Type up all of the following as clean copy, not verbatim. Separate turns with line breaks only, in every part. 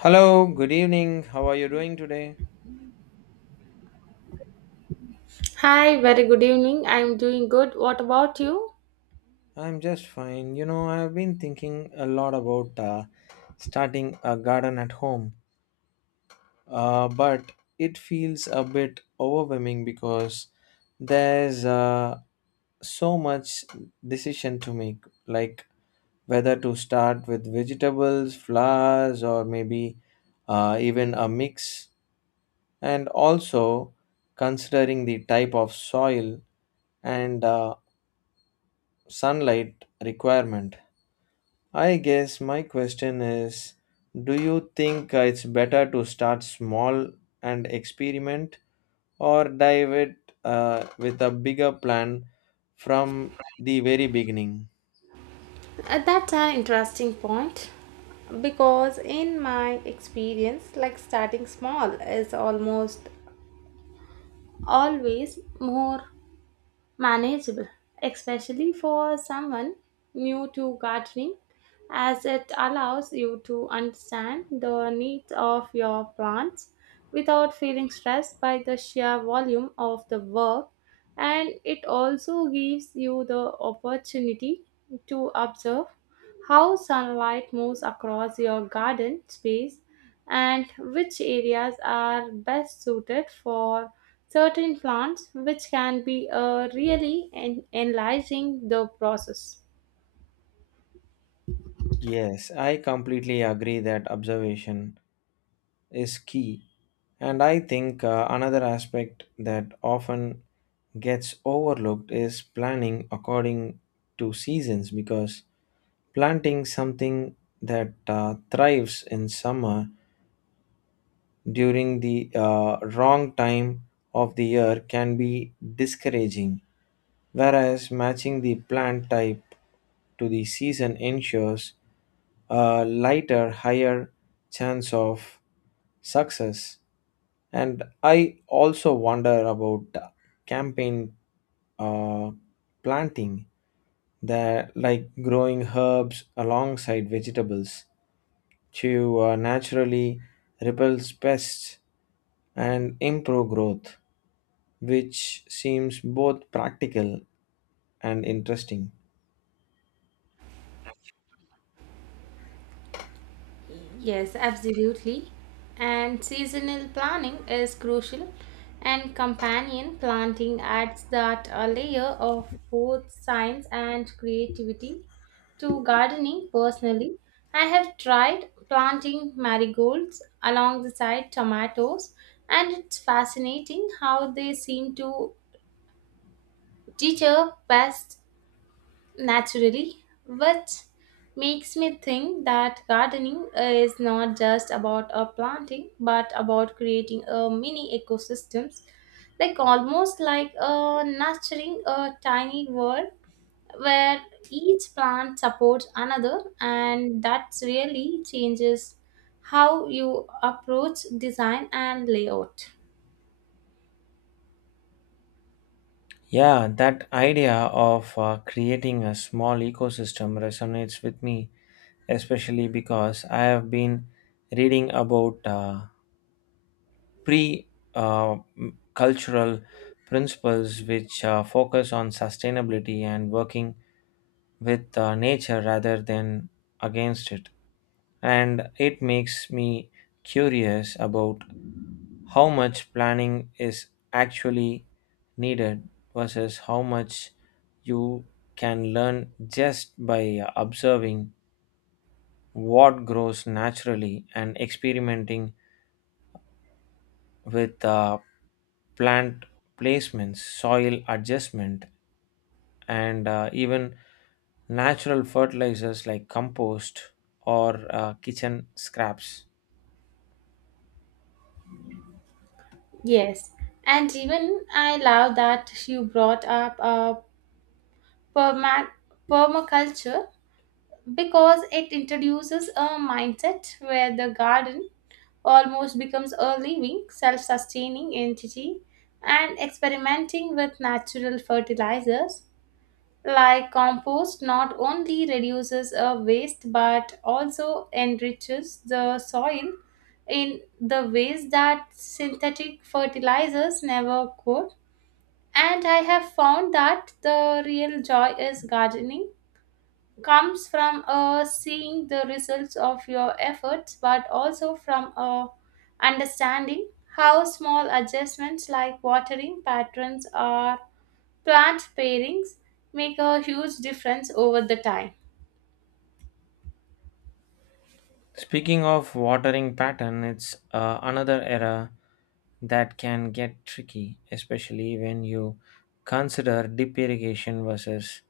Hello, good evening. How are you doing today?
Hi, very good evening. I'm doing good. What about you?
I'm just fine. You know, I've been thinking a lot about starting a garden at home, but it feels a bit overwhelming because there's so much decision to make, like whether to start with vegetables, flowers, or maybe even a mix, and also considering the type of soil and sunlight requirement. I guess my question is, do you think it's better to start small and experiment or dive it with a bigger plan from the very beginning?
That's an interesting point because, in my experience, like starting small is almost always more manageable, especially for someone new to gardening, as it allows you to understand the needs of your plants without feeling stressed by the sheer volume of the work. And it also gives you the opportunity to observe how sunlight moves across your garden space and which areas are best suited for certain plants, which can be really enlarging the process.
Yes, I completely agree that observation is key. And I think another aspect that often gets overlooked is planning according to seasons, because planting something that thrives in summer during the wrong time of the year can be discouraging, whereas matching the plant type to the season ensures a lighter, higher chance of success. And I also wonder about campaign uh, planting, that like growing herbs alongside vegetables to naturally repels pests and improve growth, which seems both practical and interesting.
Yes, absolutely. And seasonal planning is crucial, and companion planting adds that a layer of both science and creativity to gardening. Personally, I have tried planting marigolds along the side tomatoes, and it's fascinating how they seem to deter pests naturally, what makes me think that gardening is not just about a planting but about creating a mini ecosystems, like almost like a nurturing a tiny world where each plant supports another and that really changes how you approach design and layout.
Yeah, that idea of creating a small ecosystem resonates with me, especially because I have been reading about. Pre Cultural principles which focus on sustainability and working with nature rather than against it. And it makes me curious about how much planning is actually needed versus how much you can learn just by observing what grows naturally and experimenting with plant placements, soil adjustment, and even natural fertilizers like compost or kitchen scraps.
Yes, and even I love that you brought up perma- permaculture because it introduces a mindset where the garden almost becomes a living, self sustaining entity, and experimenting with natural fertilizers like compost not only reduces a waste but also enriches the soil in the ways that synthetic fertilizers never could. And I have found that the real joy is gardening comes from seeing the results of your efforts, but also from understanding how small adjustments like watering patterns or plant pairings make a huge difference over the time.
Speaking of watering pattern, it's another error that can get tricky, especially when you consider deep irrigation versus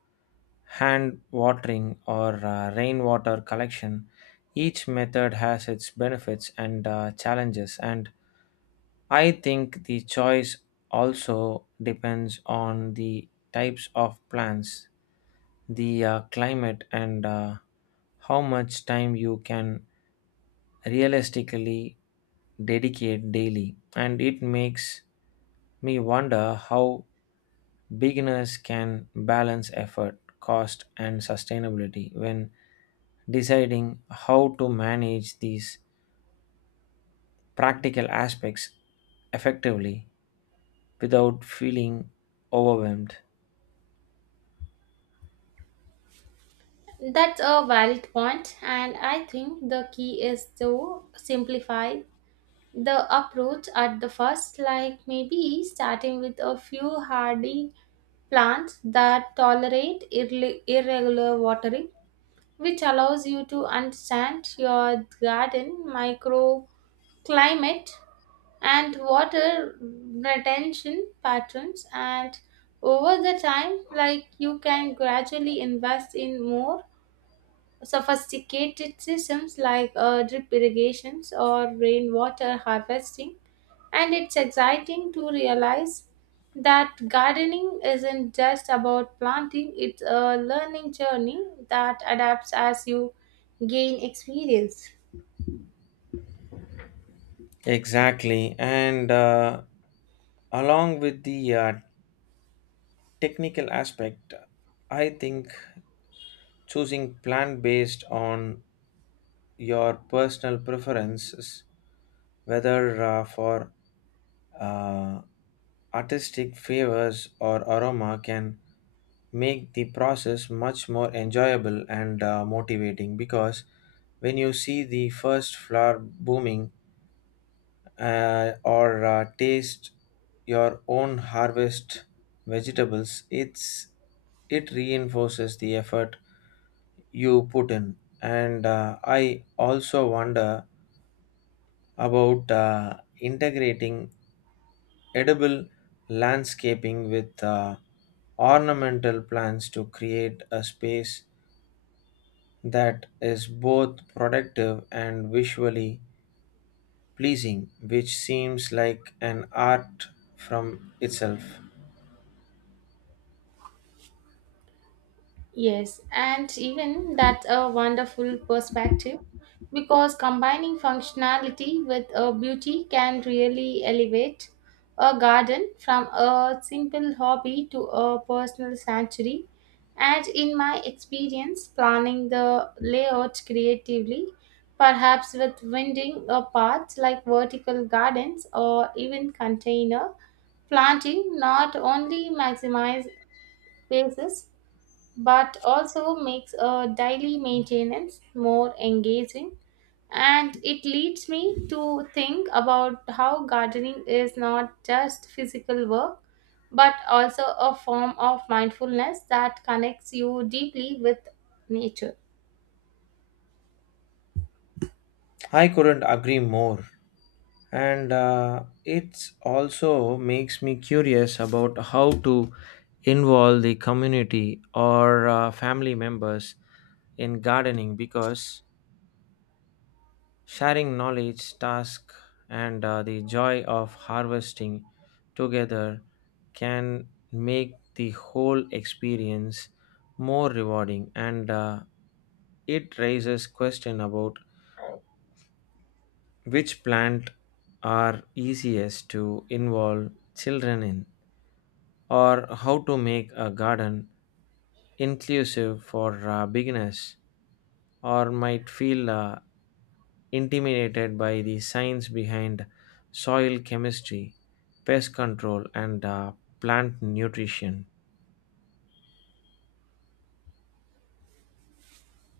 hand watering or rainwater collection. Each method has its benefits and challenges, and I think the choice also depends on the types of plants, the climate, and how much time you can realistically dedicate daily. And it makes me wonder how beginners can balance effort, cost, and sustainability when deciding how to manage these practical aspects effectively without feeling overwhelmed.
That's a valid point, and I think the key is to simplify the approach at the first, like maybe starting with a few hardy plants that tolerate irregular watering, which allows you to understand your garden microclimate and water retention patterns, and over the time, like, you can gradually invest in more sophisticated systems like drip irrigations or rainwater harvesting. And it's exciting to realize that gardening isn't just about planting, it's a learning journey that adapts as you gain experience.
Exactly. And along with the technical aspect, I think choosing plant based on your personal preferences, whether for uh, artistic favors or aroma, can make the process much more enjoyable and motivating, because when you see the first flower blooming or taste your own harvest vegetables, it reinforces the effort you put in. And I also wonder about integrating edible landscaping with ornamental plants to create a space that is both productive and visually pleasing, which seems like an art from itself.
Yes, and even that's a wonderful perspective because combining functionality with a beauty can really elevate a garden from a simple hobby to a personal sanctuary. And in my experience, planning the layout creatively, perhaps with winding a path like vertical gardens or even container planting, not only maximize spaces but also makes a daily maintenance more engaging. And it leads me to think about how gardening is not just physical work but also a form of mindfulness that connects you deeply with nature.
I couldn't agree more. And it also makes me curious about how to involve the community or family members in gardening, because sharing knowledge, task, and the joy of harvesting together can make the whole experience more rewarding. And it raises question about which plant are easiest to involve children in, or how to make a garden inclusive for beginners or might feel intimidated by the science behind soil chemistry, pest control, and plant nutrition.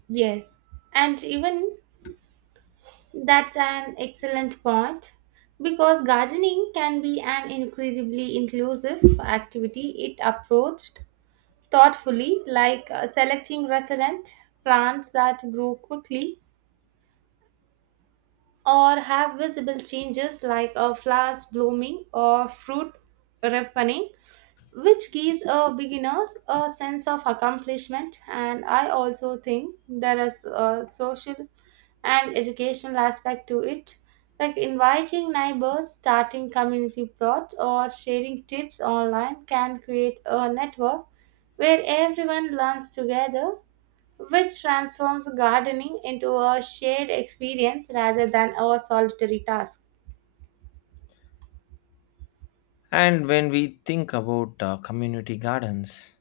Yes, and even that's an excellent point because gardening can be an incredibly inclusive activity it approached thoughtfully, like selecting resilient plants that grow quickly or have visible changes like flowers blooming or fruit ripening, which gives beginners a sense of accomplishment. And I also think there is a social and educational aspect to it, like inviting neighbors, starting community plots, or sharing tips online can create a network where everyone learns together, which transforms gardening into a shared experience rather than a solitary task.
And when we think about community gardens,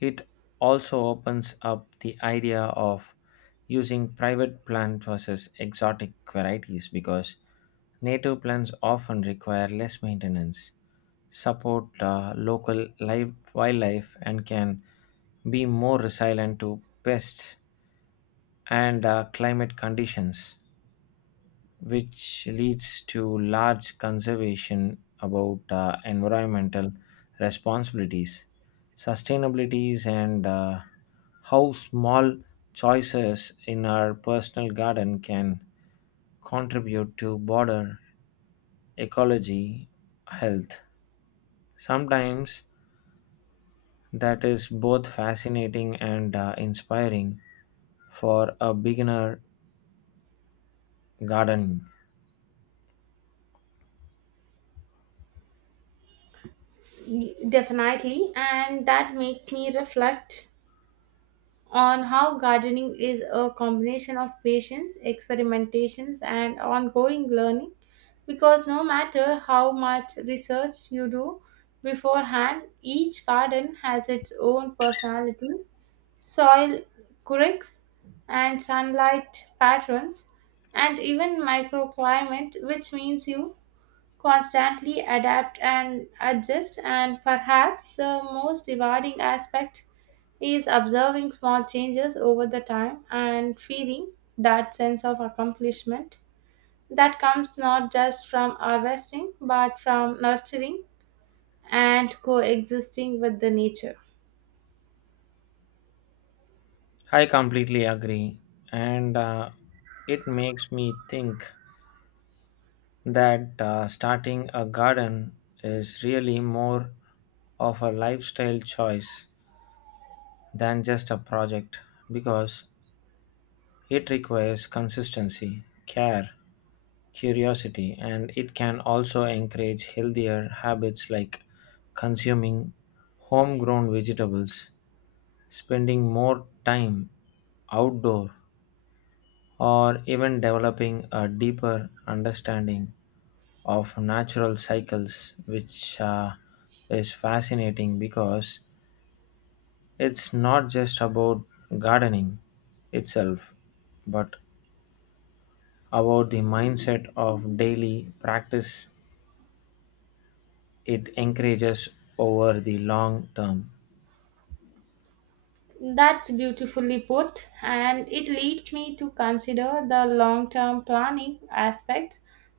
it also opens up the idea of using private plant versus exotic varieties, because native plants often require less maintenance, support local live wildlife, and can be more resilient to pests and climate conditions, which leads to large conservation about environmental responsibilities, sustainabilities, and how small choices in our personal garden can contribute to border ecology health. Sometimes that is both fascinating and inspiring for a beginner gardener.
Definitely, and that makes me reflect on how gardening is a combination of patience, experimentations, and ongoing learning, because no matter how much research you do beforehand, each garden has its own personality, soil currics, and sunlight patterns, and even microclimate, which means you constantly adapt and adjust. And perhaps the most rewarding aspect is observing small changes over the time and feeling that sense of accomplishment that comes not just from harvesting but from nurturing and coexisting with the nature.
I completely agree. And it makes me think that starting a garden is really more of a lifestyle choice than just a project, because it requires consistency, care, curiosity, and it can also encourage healthier habits like consuming homegrown vegetables, spending more time outdoor, or even developing a deeper understanding of natural cycles, which is fascinating because it's not just about gardening itself, but about the mindset of daily practice it encourages over the long term.
That's beautifully put, and it leads me to consider the long term planning aspect,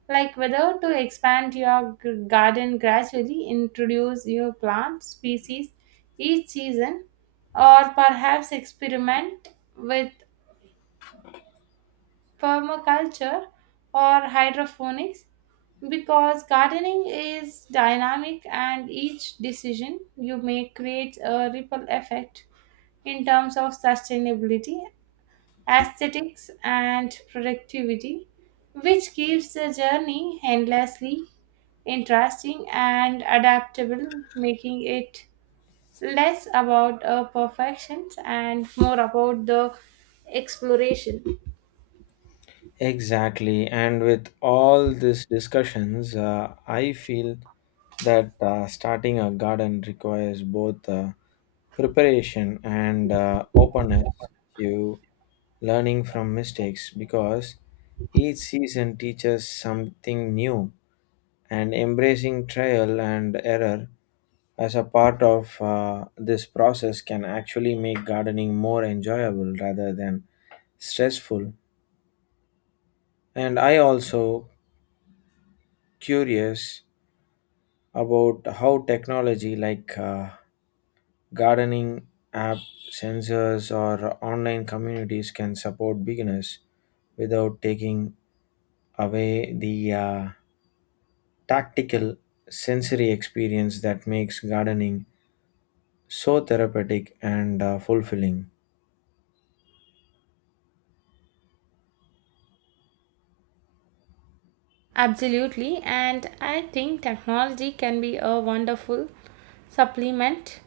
like whether to expand your garden gradually, introduce new plant species each season, or perhaps experiment with permaculture or hydroponics, because gardening is dynamic and each decision you make creates a ripple effect in terms of sustainability, aesthetics, and productivity, which keeps the journey endlessly interesting and adaptable, making it less about our perfections and more about the exploration.
Exactly. And with all these discussions, I feel that starting a garden requires both preparation and openness to learning from mistakes, because each season teaches something new, and embracing trial and error as a part of this process can actually make gardening more enjoyable rather than stressful. And I also curious about how technology like gardening app sensors or online communities can support beginners without taking away the tactical sensory experience that makes gardening so therapeutic and fulfilling.
Absolutely, and I think technology can be a wonderful supplement,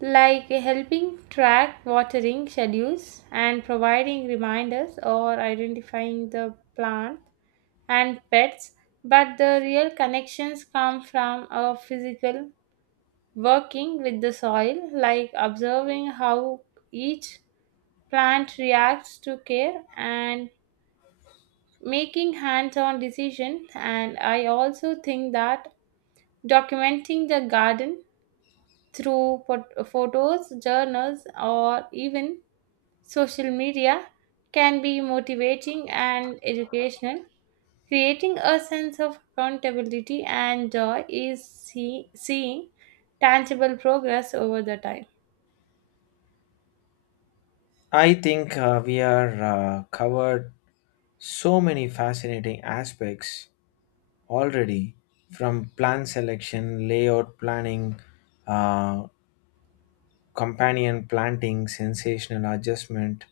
like helping track watering schedules and providing reminders or identifying the plant and pets, but the real connections come from a physical working with the soil, like observing how each plant reacts to care and making hands-on decisions. And I also think that documenting the garden through photos, journals, or even social media can be motivating and educational, creating a sense of accountability and joy is seeing tangible progress over the time.
I think we are covered so many fascinating aspects already, from plant selection layout planning, uh, companion planting, sensational adjustment,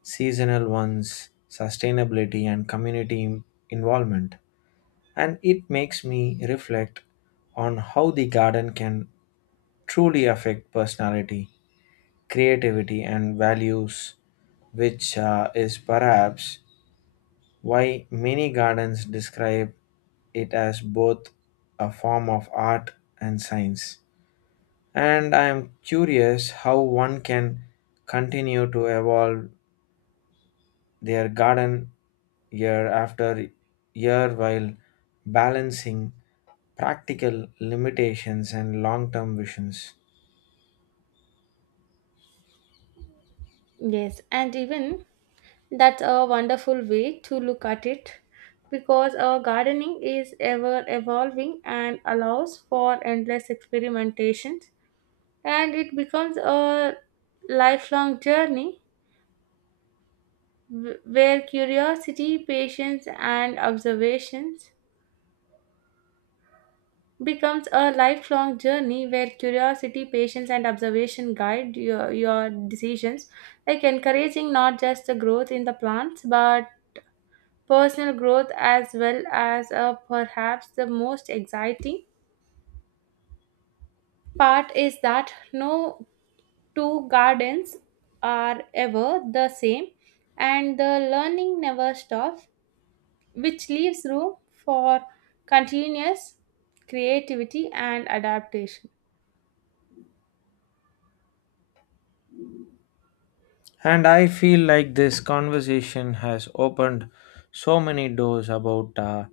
seasonal ones, sustainability, and community involvement. And it makes me reflect on how the garden can truly affect personality, creativity, and values, which is perhaps why many gardens describe it as both a form of art and science. And I am curious how one can continue to evolve their garden year after year while balancing practical limitations and long term visions.
Yes, and even that's a wonderful way to look at it, because our gardening is ever evolving and allows for endless experimentations, and it becomes a lifelong journey wh- where curiosity, patience and observations becomes a lifelong journey where curiosity, patience, and observation guide your decisions, like encouraging not just the growth in the plants but personal growth as well. As perhaps the most exciting part is that no two gardens are ever the same and the learning never stops, which leaves room for continuous creativity and adaptation.
And I feel like this conversation has opened so many doors about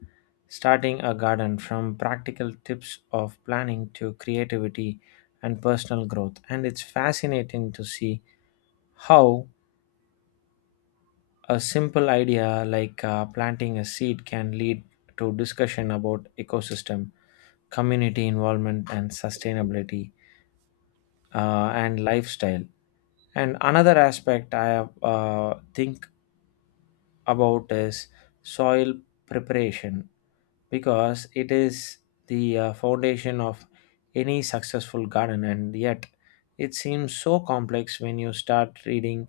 starting a garden, from practical tips of planning to creativity and personal growth. And it's fascinating to see how a simple idea like planting a seed can lead to discussion about ecosystem, community involvement, and sustainability, and lifestyle. And another aspect I have, think about is soil preparation, because it is the foundation of any successful garden, and yet it seems so complex when you start reading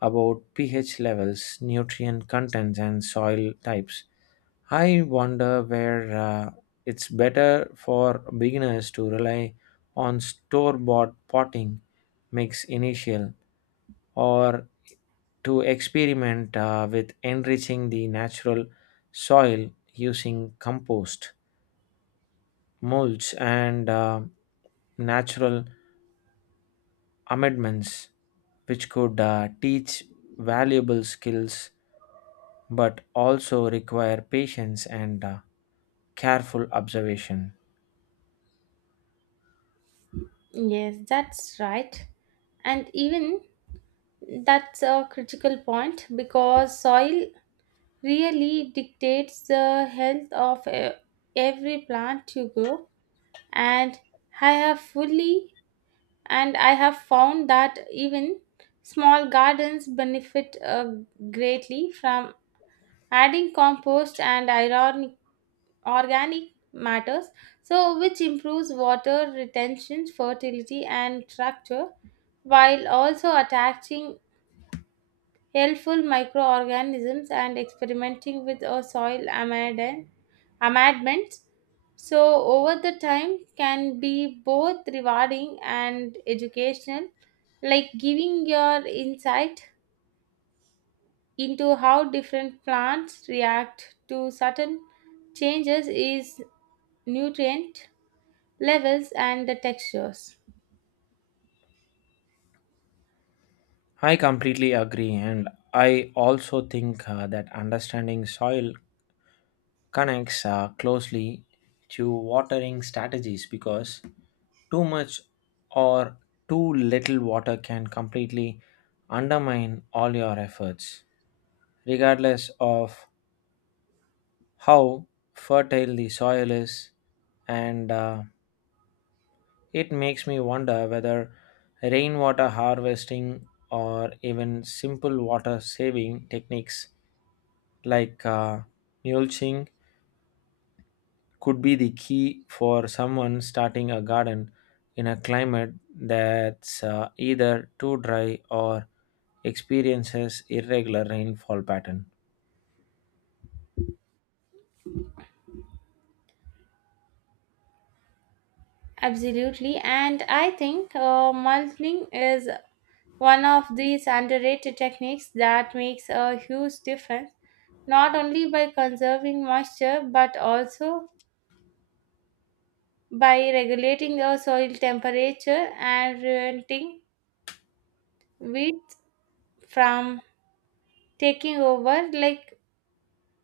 about pH levels, nutrient contents, and soil types. I wonder where it's better for beginners to rely on store bought potting mix initial, or to experiment with enriching the natural soil using compost, mulch, and natural amendments, which could teach valuable skills but also require patience and careful observation.
Yes, that's right. And even that's a critical point because soil really dictates the health of every plant you grow. And I have fully and I have found that even small gardens benefit greatly from adding compost and iron organic matters, so which improves water retention, fertility, and structure, while also attaching helpful microorganisms. And experimenting with a soil amendments so over the time can be both rewarding and educational, like giving your insight into how different plants react to certain changes is nutrient levels and the textures.
I completely agree, and I also think that understanding soil connects closely to watering strategies, because too much or too little water can completely undermine all your efforts, regardless of how fertile the soil is. And it makes me wonder whether rainwater harvesting or even simple water saving techniques like mulching could be the key for someone starting a garden in a climate that's either too dry or experiences irregular rainfall pattern.
Absolutely, and I think mulching is one of these underrated techniques that makes a huge difference, not only by conserving moisture but also by regulating the soil temperature and preventing weeds from taking over. Like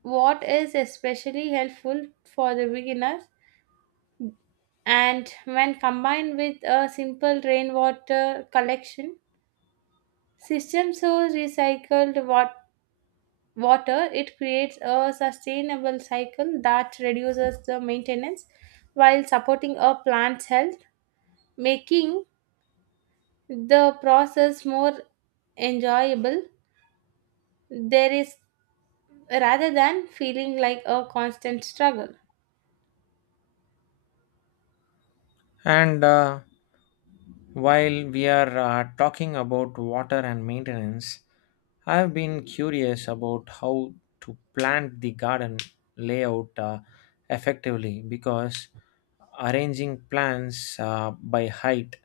what is especially helpful for the beginners, and when combined with a simple rainwater collection system, so recycled water, it creates a sustainable cycle that reduces the maintenance while supporting a plant's health, making the process more enjoyable. There is rather than feeling like a constant struggle.
And while we are talking about water and maintenance, I have been curious about how to plant the garden layout effectively, because arranging plants by height,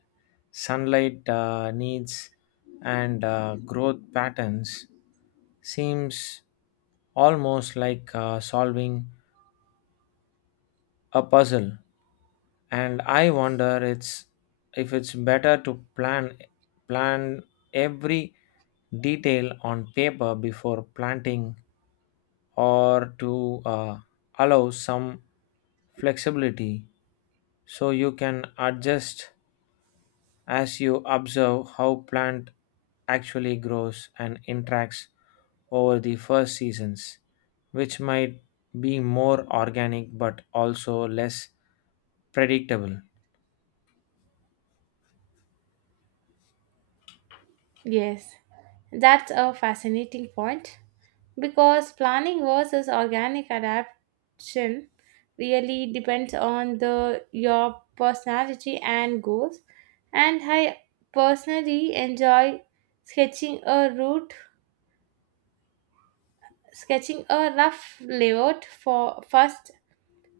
sunlight needs, and growth patterns seems almost like solving a puzzle. And I wonder it's, if it's better to plan plan every detail on paper before planting, or to uh, allow some flexibility so you can adjust as you observe how plant actually grows and interacts over the first seasons, which might be more organic but also less predictable.
Yes, that's a fascinating point, because planning versus organic adaptation really depends on the your personality and goals, and I personally enjoy sketching a route sketching a rough layout for first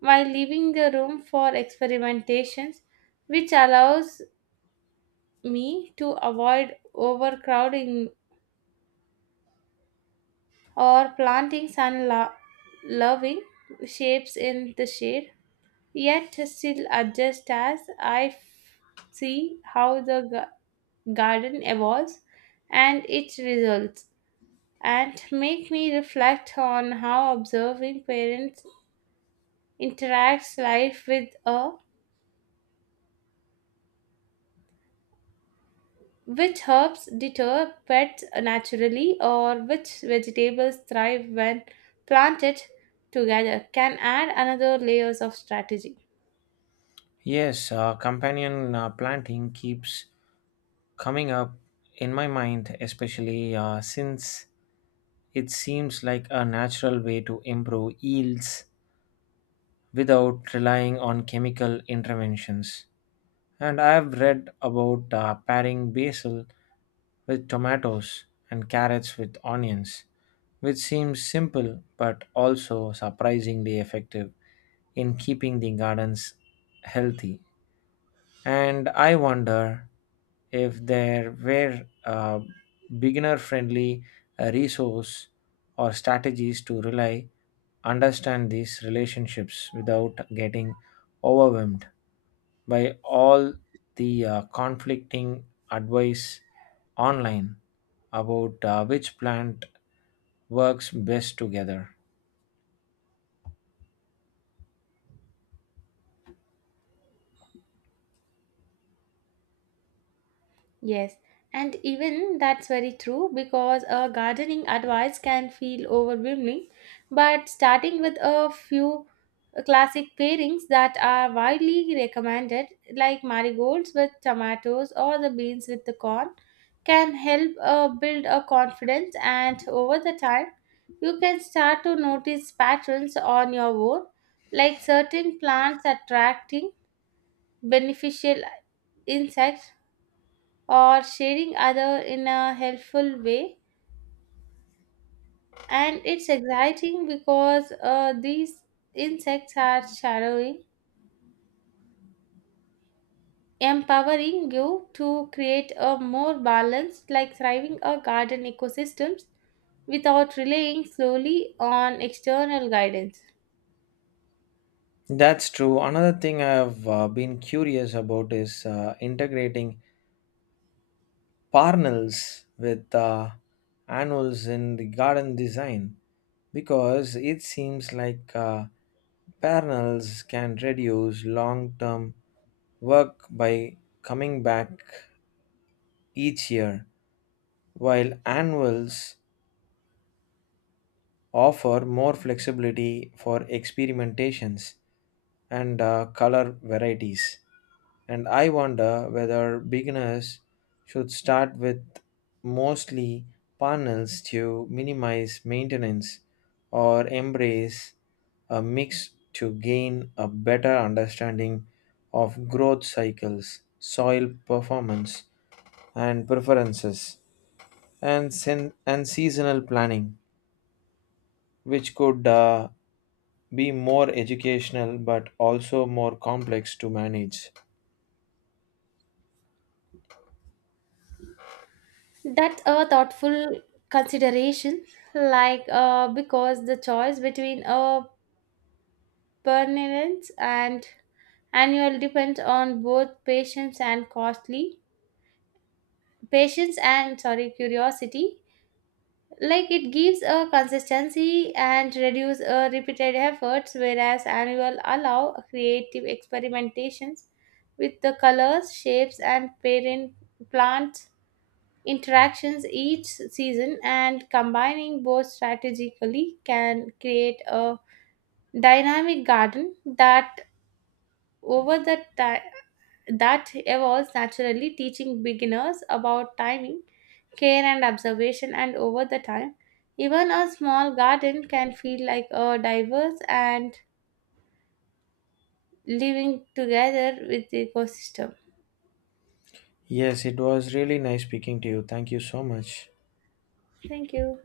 while leaving the room for experimentations, which allows me to avoid overcrowding or planting loving shapes in the shade. Yet still adjust as I see how the garden evolves and its results, and make me reflect on how observing parents interacts life with a which herbs deter pets naturally or which vegetables thrive when planted together can add another layers of strategy.
Yes, companion planting keeps coming up in my mind, especially since it seems like a natural way to improve yields without relying on chemical interventions. And I've read about pairing basil with tomatoes and carrots with onions, which seems simple but also surprisingly effective in keeping the gardens healthy. And I wonder if there were a beginner friendly resource or strategies to rely understand these relationships without getting overwhelmed by all the conflicting advice online about which plant works best together.
Yes, and even that's very true, because a gardening advice can feel overwhelming, but starting with a few classic pairings that are widely recommended, like marigolds with tomatoes or the beans with the corn, can help build a confidence. And over the time you can start to notice patterns on your own, like certain plants attracting beneficial insects or sharing other in a helpful way. And it's exciting because these insects are shadowing empowering you to create a more balanced like thriving a garden ecosystems without relying solely on external guidance.
That's true. Another thing I've been curious about is integrating parnels with annuals in the garden design, because it seems like parnels can reduce long term work by coming back each year, while annuals offer more flexibility for experimentations and color varieties. And I wonder whether beginners should start with mostly panels to minimize maintenance, or embrace a mix to gain a better understanding of growth cycles, soil performance, and preferences, and, and seasonal planning, which could be more educational but also more complex to manage.
That's a thoughtful consideration, like because the choice between a permanence and annual depends on both patience and, sorry, curiosity, like it gives a consistency and reduce a repeated efforts, whereas annual allow creative experimentations with the colors, shapes, and parent plant interactions each season. And combining both strategically can create a dynamic garden that over the time, that evolves naturally, teaching beginners about timing, care, and observation. And over the time, even a small garden can feel like a diverse and living together with the ecosystem.
Yes, it was really nice speaking to you. Thank you so much.
Thank you.